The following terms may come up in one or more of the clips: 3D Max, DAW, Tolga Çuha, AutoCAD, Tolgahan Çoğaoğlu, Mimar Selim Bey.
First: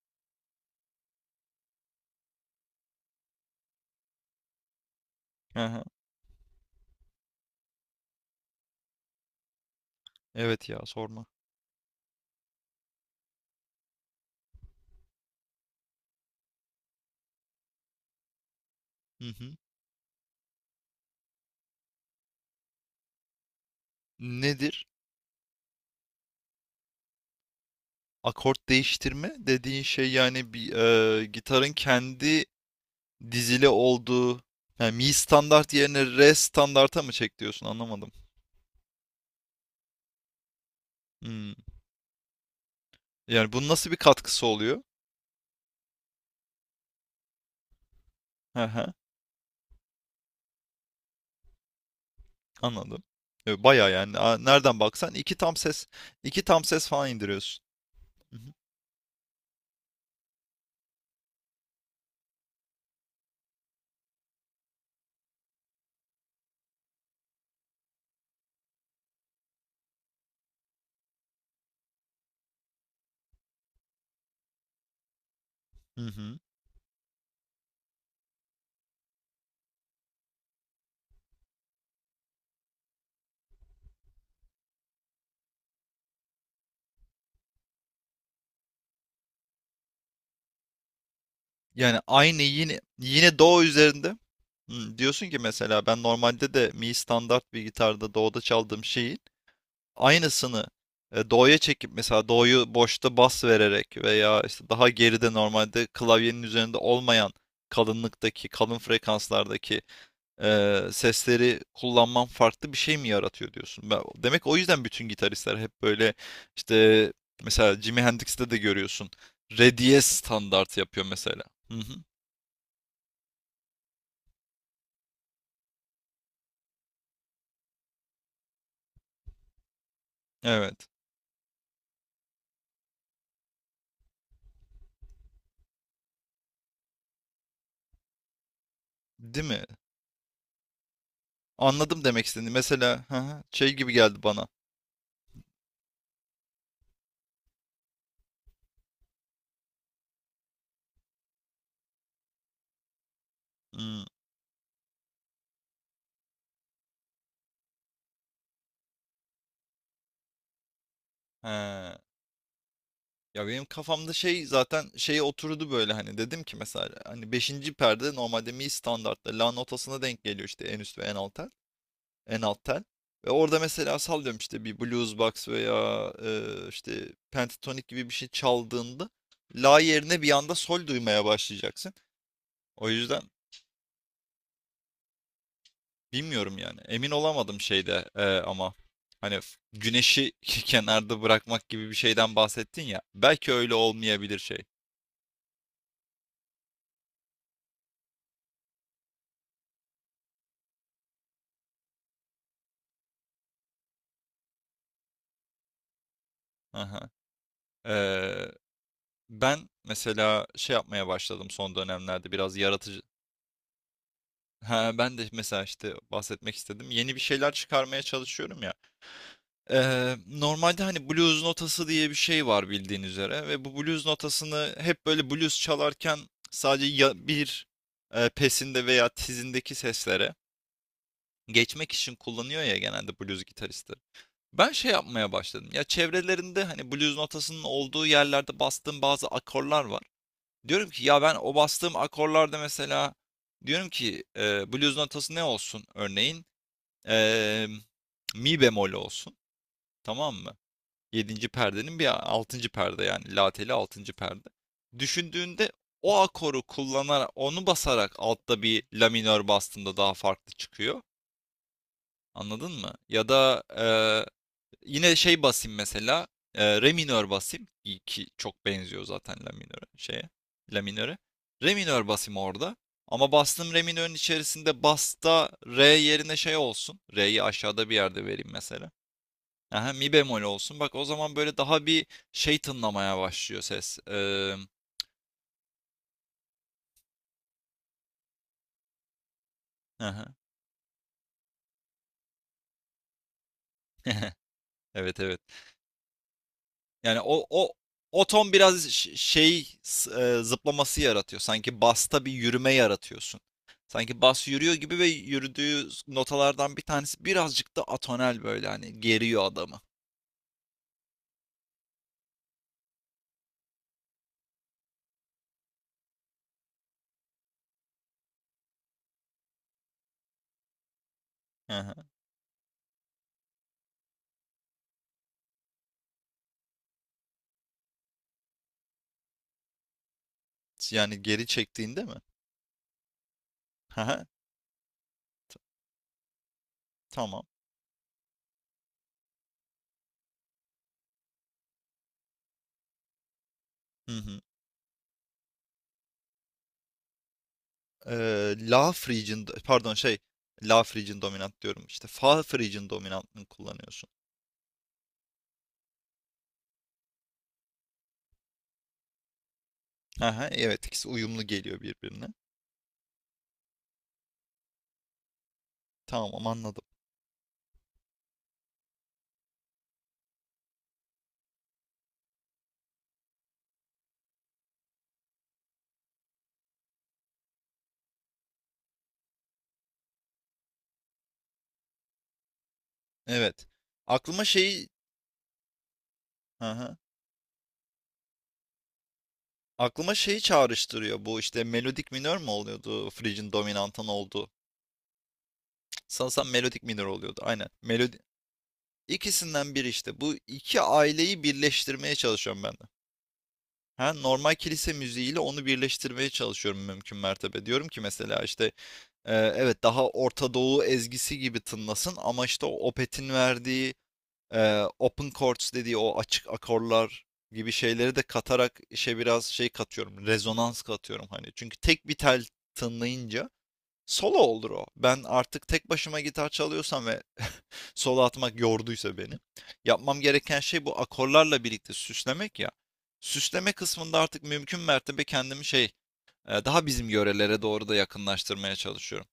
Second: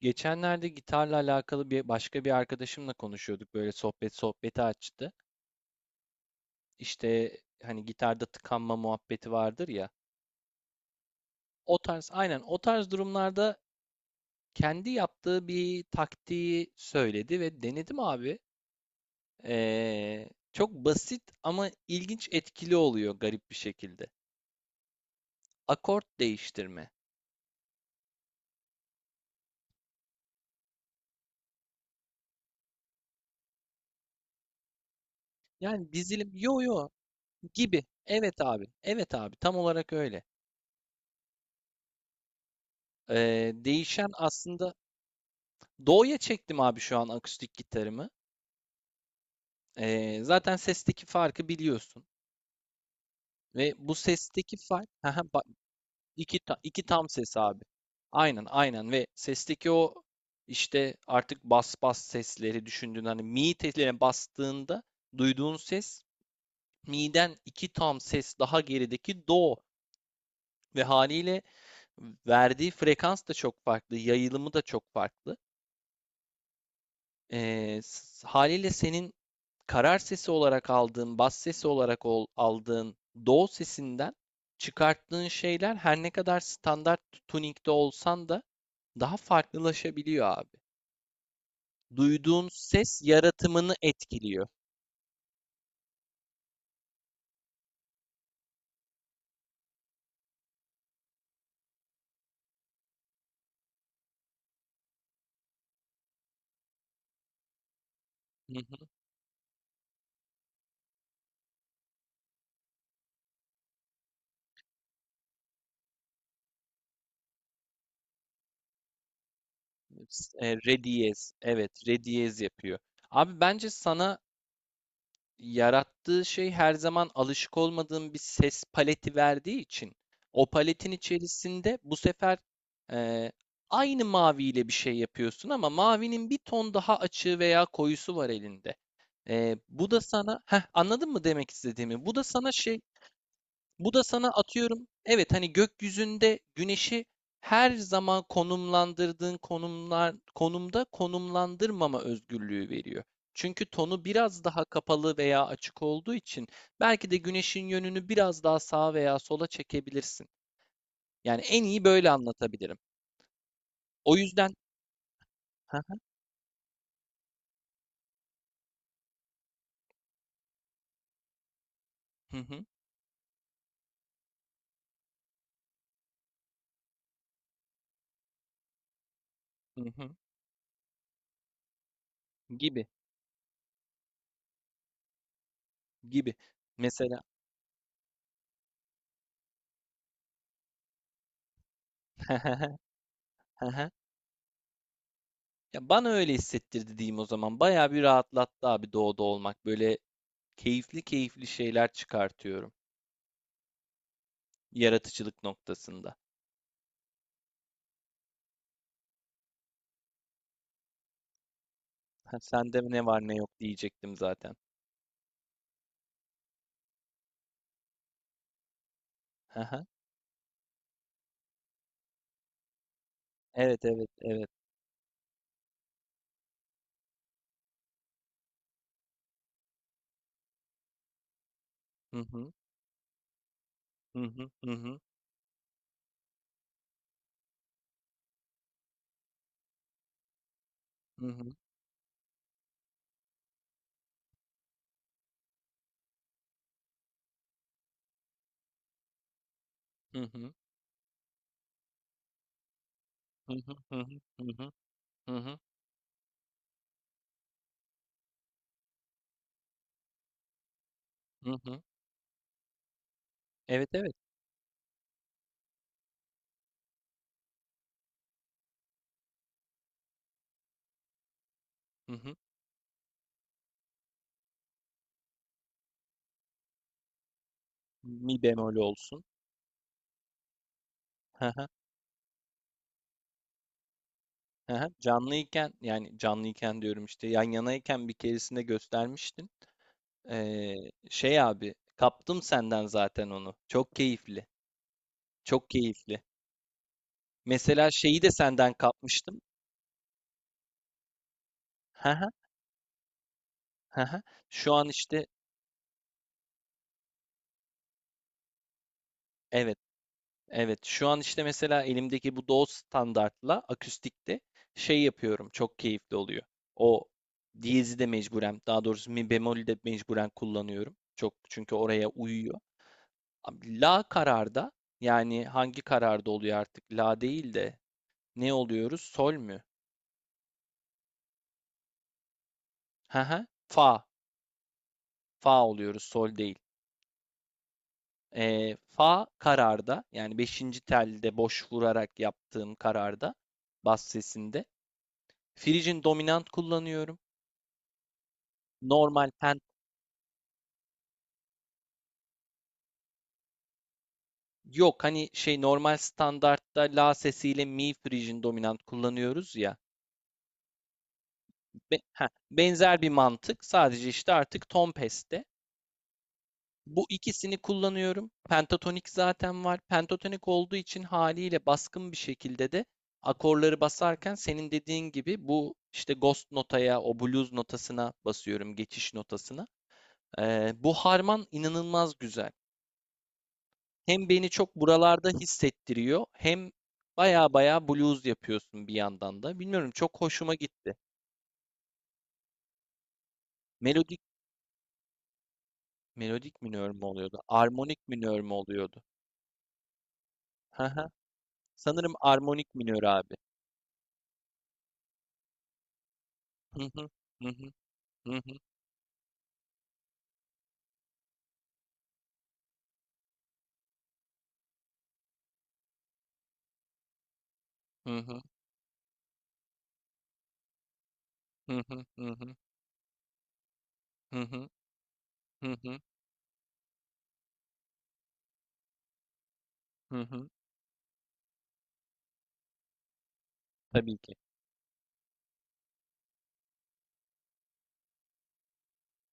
Geçenlerde gitarla alakalı başka bir arkadaşımla konuşuyorduk. Böyle sohbet sohbeti açtı. Aha, İşte hani gitarda tıkanma muhabbeti vardır ya. evet ya sorma. O tarz aynen o tarz durumlarda kendi yaptığı bir taktiği söyledi ve denedim abi. Hı hı. Çok basit ama ilginç, etkili oluyor garip bir şekilde. Nedir? Akort değiştirme. Akort değiştirme dediğin şey yani bir gitarın kendi dizili olduğu yani mi standart Yani yerine dizilim re yo yo standarta mı çek diyorsun gibi. anlamadım. Evet abi. Evet abi, tam olarak öyle. Hmm. Yani bunun nasıl bir Değişen katkısı aslında. oluyor? Do'ya çektim abi şu an akustik gitarımı. Hı hı, Zaten sesteki farkı biliyorsun. anladım. E, Ve Baya bu yani sesteki nereden fark baksan iki bak, tam ses iki, iki ta- tam iki ses tam falan ses abi. indiriyorsun. Hı Aynen hı. aynen, ve sesteki o işte artık bas sesleri düşündüğün, hani mi teline bastığında duyduğun ses, mi'den iki tam ses daha gerideki do. Ve haliyle verdiği frekans da çok farklı, yayılımı da çok farklı. Hı hı. Haliyle senin karar sesi olarak aldığın, bas sesi olarak aldığın do sesinden çıkarttığın şeyler, her ne kadar standart tuning'de olsan da, daha farklılaşabiliyor abi. Yani aynı Duyduğun yine ses yine do yaratımını üzerinde. etkiliyor. Diyorsun ki mesela ben normalde de mi standart bir gitarda do'da çaldığım şeyi aynısını do'ya çekip mesela do'yu boşta bas vererek veya işte daha geride normalde klavyenin üzerinde olmayan kalınlıktaki, Hı. kalın frekanslardaki sesleri kullanman farklı bir şey mi yaratıyor diyorsun? Demek o yüzden bütün gitaristler hep böyle işte mesela Jimi Hendrix'te de görüyorsun. Re diyez standart Re yapıyor diyez. mesela. Hı Evet, hı. re diyez yapıyor. Abi bence sana, yarattığı şey her zaman alışık olmadığın bir ses paleti verdiği için, o Evet. paletin içerisinde bu sefer eee, aynı maviyle bir şey yapıyorsun ama mavinin bir ton daha açığı veya koyusu var elinde. Değil mi? Bu da sana, anladın mı demek Anladım istediğimi? Demek istediğini. Mesela hı hı, şey gibi Bu da geldi sana bana. atıyorum, evet, hani gökyüzünde güneşi her zaman konumlandırdığın konumda konumlandırmama özgürlüğü veriyor. Çünkü Hmm, tonu biraz daha kapalı veya açık olduğu için, belki de güneşin yönünü biraz daha sağa veya sola çekebilirsin. Yani en iyi he. böyle anlatabilirim. Ya benim kafamda O şey yüzden zaten şey oturdu böyle hani dedim ki mesela hani beşinci perde normalde mi standartta la notasına denk geliyor işte en üst ve en alt tel. hı hı, En alt hı tel. Ve orada mesela sallıyorum işte bir blues box veya işte pentatonik gibi bir şey çaldığında la hı, yerine bir anda sol duymaya başlayacaksın. gibi O yüzden gibi bilmiyorum yani. Emin mesela. olamadım şeyde ama hani güneşi kenarda bırakmak gibi bir şeyden bahsettin ya. Belki öyle olmayabilir şey. Ya, bana öyle hissettirdi diyeyim o zaman. Bayağı bir rahatlattı abi doğuda olmak. Böyle keyifli keyifli şeyler çıkartıyorum yaratıcılık noktasında. Aha. Ben mesela şey yapmaya başladım son dönemlerde Ha, biraz sende yaratıcı. ne var ne yok diyecektim zaten. Ha, ben de mesela işte bahsetmek istedim. Yeni bir şeyler çıkarmaya çalışıyorum ya. Hı hı. Normalde hani blues notası diye bir şey var bildiğin üzere ve bu Evet, blues evet, evet. notasını hep böyle blues çalarken sadece ya bir pesinde veya tizindeki seslere geçmek için Hı hı. kullanıyor ya genelde blues gitaristleri. Hı hı. Hı Ben şey hı. yapmaya başladım. Ya çevrelerinde hani blues notasının olduğu yerlerde bastığım bazı akorlar var. Diyorum ki ya Hı ben hı. o bastığım akorlarda mesela diyorum ki blues notası ne olsun örneğin? E, mi bemol olsun. Hı Tamam hı. mı? Yedinci perdenin bir altıncı perde yani la Hı teli hı. Hı altıncı hı. perde. Hı hı. Hı hı. Düşündüğünde o akoru kullanarak onu basarak altta bir la minör bastığında daha farklı çıkıyor. Hı hı. Anladın mı? Ya da Evet, evet. yine şey basayım mesela. Re minör basayım. İyi ki çok benziyor zaten la minöre şeye. La minöre. Re minör Hı basayım hı. orada. Ama bastığım re minörün içerisinde basta re yerine şey olsun. Re'yi aşağıda bir yerde Mi vereyim bemol mesela. olsun. Aha, mi bemol olsun. Bak o zaman Hı böyle hı. daha bir şey tınlamaya başlıyor ses. Ee, Hı hı. Canlıyken, yani canlıyken diyorum, işte yan yanayken bir keresinde göstermiştin. aha. Ee, Şey abi, kaptım senden zaten onu. Çok keyifli. Evet evet. Çok keyifli. Yani o o Mesela şeyi o de ton senden biraz kapmıştım. şey zıplaması yaratıyor. Sanki He basta he, bir yürüme yaratıyorsun. he he. Sanki bas yürüyor Şu an gibi ve işte yürüdüğü notalardan bir tanesi birazcık da atonel böyle hani geriyor evet, adamı. evet. Şu an işte mesela elimdeki bu DAW standartla akustikte şey yapıyorum. Çok keyifli oluyor. O diyezi de mecburen, daha doğrusu mi bemolü de mecburen kullanıyorum. Çok, çünkü Hı hı. oraya uyuyor. Abi La kararda, yani hangi kararda oluyor artık? La değil de ne oluyoruz? Sol mü? Yani geri çektiğinde mi? He he. Hı Fa. hı. Fa oluyoruz, sol değil. Tamam. Fa kararda, yani beşinci telde boş vurarak yaptığım kararda, bas Hı hı. sesinde frigin dominant kullanıyorum. La Normal Phrygian pen pardon şey La Phrygian dominant diyorum işte. Fa Phrygian dominantını kullanıyorsun. Yok, hani şey, normal standartta la sesiyle mi frigin dominant kullanıyoruz ya. Hı hı. Evet ikisi uyumlu geliyor birbirine. Benzer bir mantık, sadece işte artık ton peste. Tamam anladım. Bu ikisini kullanıyorum. Pentatonik zaten var. Pentatonik olduğu için haliyle baskın bir şekilde de akorları basarken, senin dediğin gibi bu işte ghost notaya, o blues notasına basıyorum, geçiş notasına. Bu harman inanılmaz güzel. Evet. Hem Aklıma beni çok şeyi buralarda hissettiriyor, Hı hem hı. baya baya blues yapıyorsun bir yandan da. Bilmiyorum, Aklıma çok şeyi hoşuma gitti. çağrıştırıyor bu işte melodik minör mü oluyordu Frig'in dominantan Melodik, oldu. Sanırsam melodik melodik minör mü minör oluyordu oluyordu? aynen. Armonik Melodi minör mü oluyordu? ikisinden biri işte bu iki Hı hı. aileyi Sanırım birleştirmeye çalışıyorum ben armonik de. minör abi. Ha, normal kilise müziğiyle onu birleştirmeye çalışıyorum Hı hı. mümkün Hı mertebe. hı. Diyorum ki Hı mesela hı. işte evet daha Orta Doğu ezgisi gibi tınlasın ama işte o Opeth'in verdiği open chords dediği o açık akorlar gibi şeyleri Hı de hı. katarak işe biraz şey katıyorum. Rezonans katıyorum hani. Çünkü Hı hı. tek bir Hı tel hı. tınlayınca solo Hı hı. olur o. Ben artık Hı tek hı. başıma gitar çalıyorsam ve solo atmak yorduysa beni. Yapmam Hı hı. gereken şey bu akorlarla birlikte süslemek ya. Süsleme Tabii kısmında ki. artık mümkün mertebe kendimi şey daha bizim yörelere doğru da yakınlaştırmaya çalışıyorum.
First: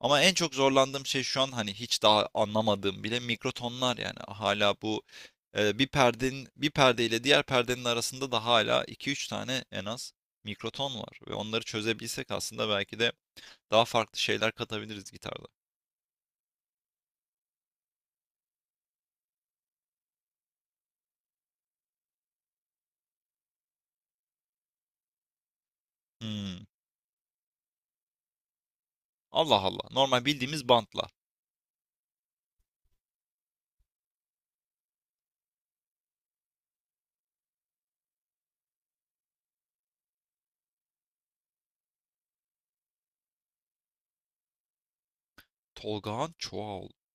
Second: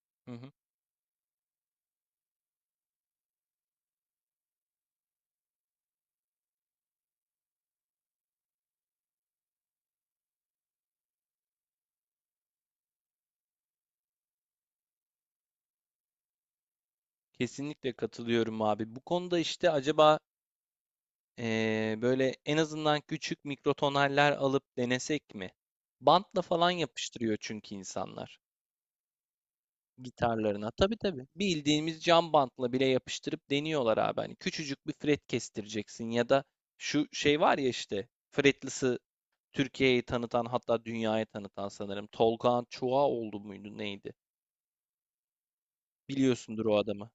Ama Hı en hı. çok zorlandığım şey şu an hani hiç daha anlamadığım bile mikrotonlar yani hala bu bir perdenin bir perdeyle diğer perdenin arasında da hala iki üç tane en az mikroton var ve onları çözebilsek aslında belki de daha farklı şeyler katabiliriz gitarda. Kesinlikle katılıyorum abi. Bu konuda işte acaba böyle en azından küçük mikrotonaller alıp denesek mi? Bantla Hmm. falan yapıştırıyor çünkü insanlar Allah Allah. Normal bildiğimiz gitarlarına. Tabii bantlar. tabii. Bildiğimiz cam bantla bile yapıştırıp deniyorlar abi. Hani küçücük bir fret kestireceksin, ya da şu şey var ya, işte fretlisi Türkiye'yi tanıtan, hatta dünyaya tanıtan sanırım. Tolga Çuha oldu muydu neydi? Tolgahan Biliyorsundur o Çoğaoğlu. adamı.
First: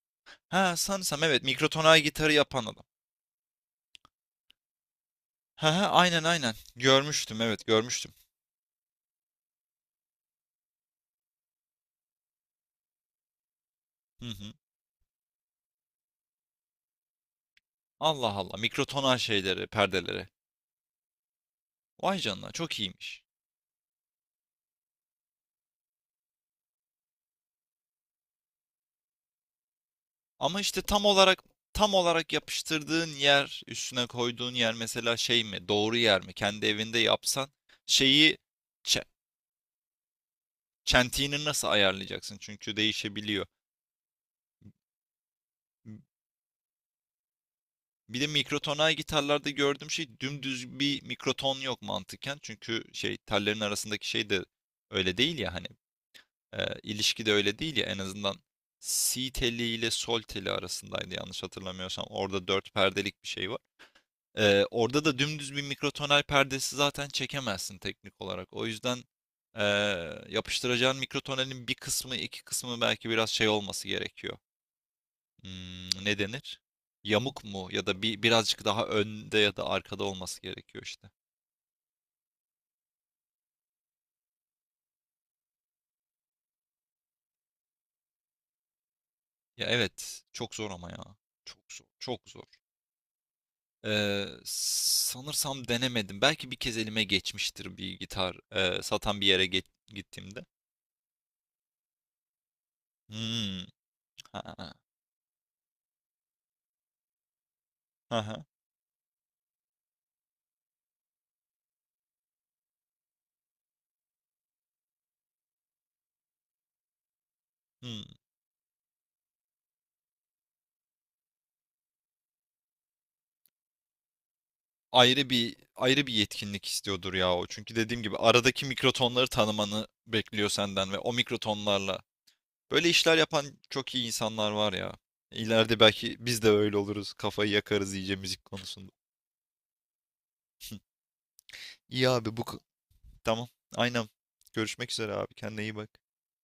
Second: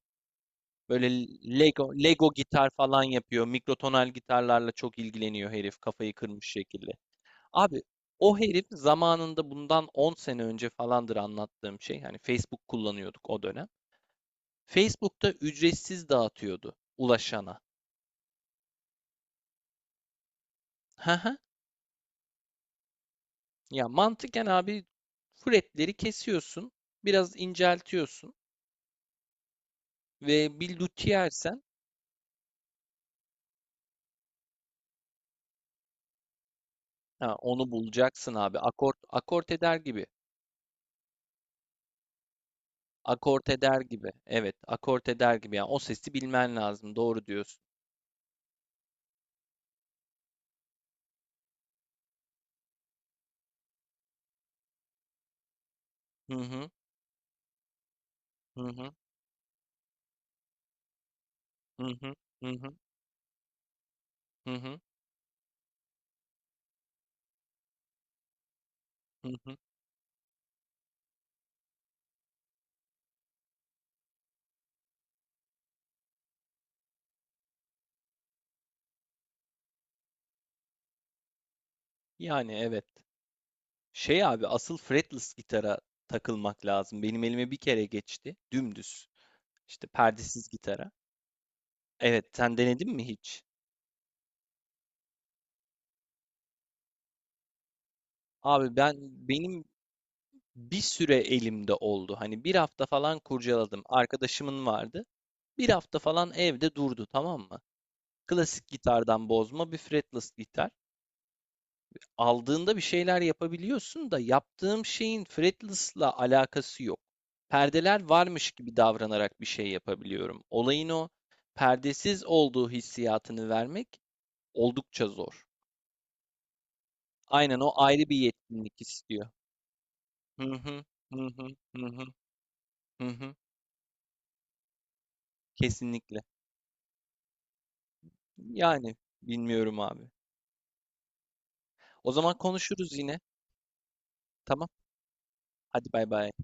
Ha Böyle sanırsam evet Lego, mikrotonal gitarı Lego yapan gitar adam. falan yapıyor. Mikrotonal gitarlarla çok ilgileniyor Ha herif. ha Kafayı aynen kırmış aynen. şekilde. Görmüştüm evet Abi görmüştüm. o herif zamanında, bundan 10 sene önce falandır anlattığım şey. Hani Facebook kullanıyorduk o dönem. Hı hı. Facebook'ta ücretsiz dağıtıyordu ulaşana. Allah Allah mikrotonal şeyleri, perdeleri. Hı. Vay canına çok iyiymiş. Ya mantıken abi, fretleri kesiyorsun, biraz inceltiyorsun ve Ama bir işte tam luthier olarak sen, tam olarak yapıştırdığın yer, üstüne koyduğun yer mesela şey mi, doğru yer mi? Kendi evinde ha, yapsan onu bulacaksın şeyi abi. Akort çe- akort eder gibi. çentiğini nasıl ayarlayacaksın? Çünkü değişebiliyor. Akort eder gibi. Evet, akort eder gibi. Yani o sesi bilmen lazım. Doğru diyorsun. Bir de mikrotonal gitarlarda gördüğüm şey dümdüz bir mikroton yok mantıken. Çünkü şey tellerin arasındaki şey de öyle değil ya hani Hı hı, ilişki de öyle değil ya en azından hı hı, si teli ile sol teli arasındaydı yanlış hı hatırlamıyorsam. hı, Orada hı dört hı, perdelik bir şey var. hı Ee, hı, orada da dümdüz bir mikrotonal perdesi zaten çekemezsin teknik olarak. O yüzden hı hı. ee, yapıştıracağın mikrotonalin bir kısmı, iki kısmı belki biraz şey olması gerekiyor. Ne denir? Yamuk mu? Ya da bir birazcık daha önde ya da arkada olması gerekiyor işte. Yani evet. Şey abi, asıl fretless gitara takılmak lazım. Benim elime bir kere geçti. Dümdüz. Ya İşte evet, perdesiz çok zor ama gitara. ya. Çok zor, Evet, çok zor. sen denedin mi hiç? Sanırsam denemedim. Belki bir kez elime geçmiştir bir gitar Abi ben satan bir yere benim gittiğimde. bir süre elimde oldu. Hani bir hafta falan Hmm. kurcaladım. Arkadaşımın Ha, vardı. Bir hafta falan evde durdu, tamam mı? ha, ha. Klasik gitardan bozma bir fretless gitar. Aldığında bir şeyler yapabiliyorsun da, yaptığım şeyin fretless'la alakası yok. Hmm. Perdeler varmış gibi davranarak bir şey yapabiliyorum. Olayın o perdesiz olduğu hissiyatını vermek oldukça ayrı zor. bir ayrı bir yetkinlik istiyordur ya o. Aynen, o Çünkü dediğim ayrı bir gibi aradaki yetkinlik mikrotonları istiyor. tanımanı Hı bekliyor hı, senden ve o hı hı, hı mikrotonlarla hı, böyle hı işler hı. yapan çok iyi insanlar var ya. İleride belki Kesinlikle. biz de öyle oluruz. Kafayı yakarız iyice müzik konusunda. Yani bilmiyorum abi. İyi O abi zaman bu konuşuruz yine. tamam. Aynen. Tamam. Görüşmek üzere abi. Kendine iyi Hadi bak. bay bay.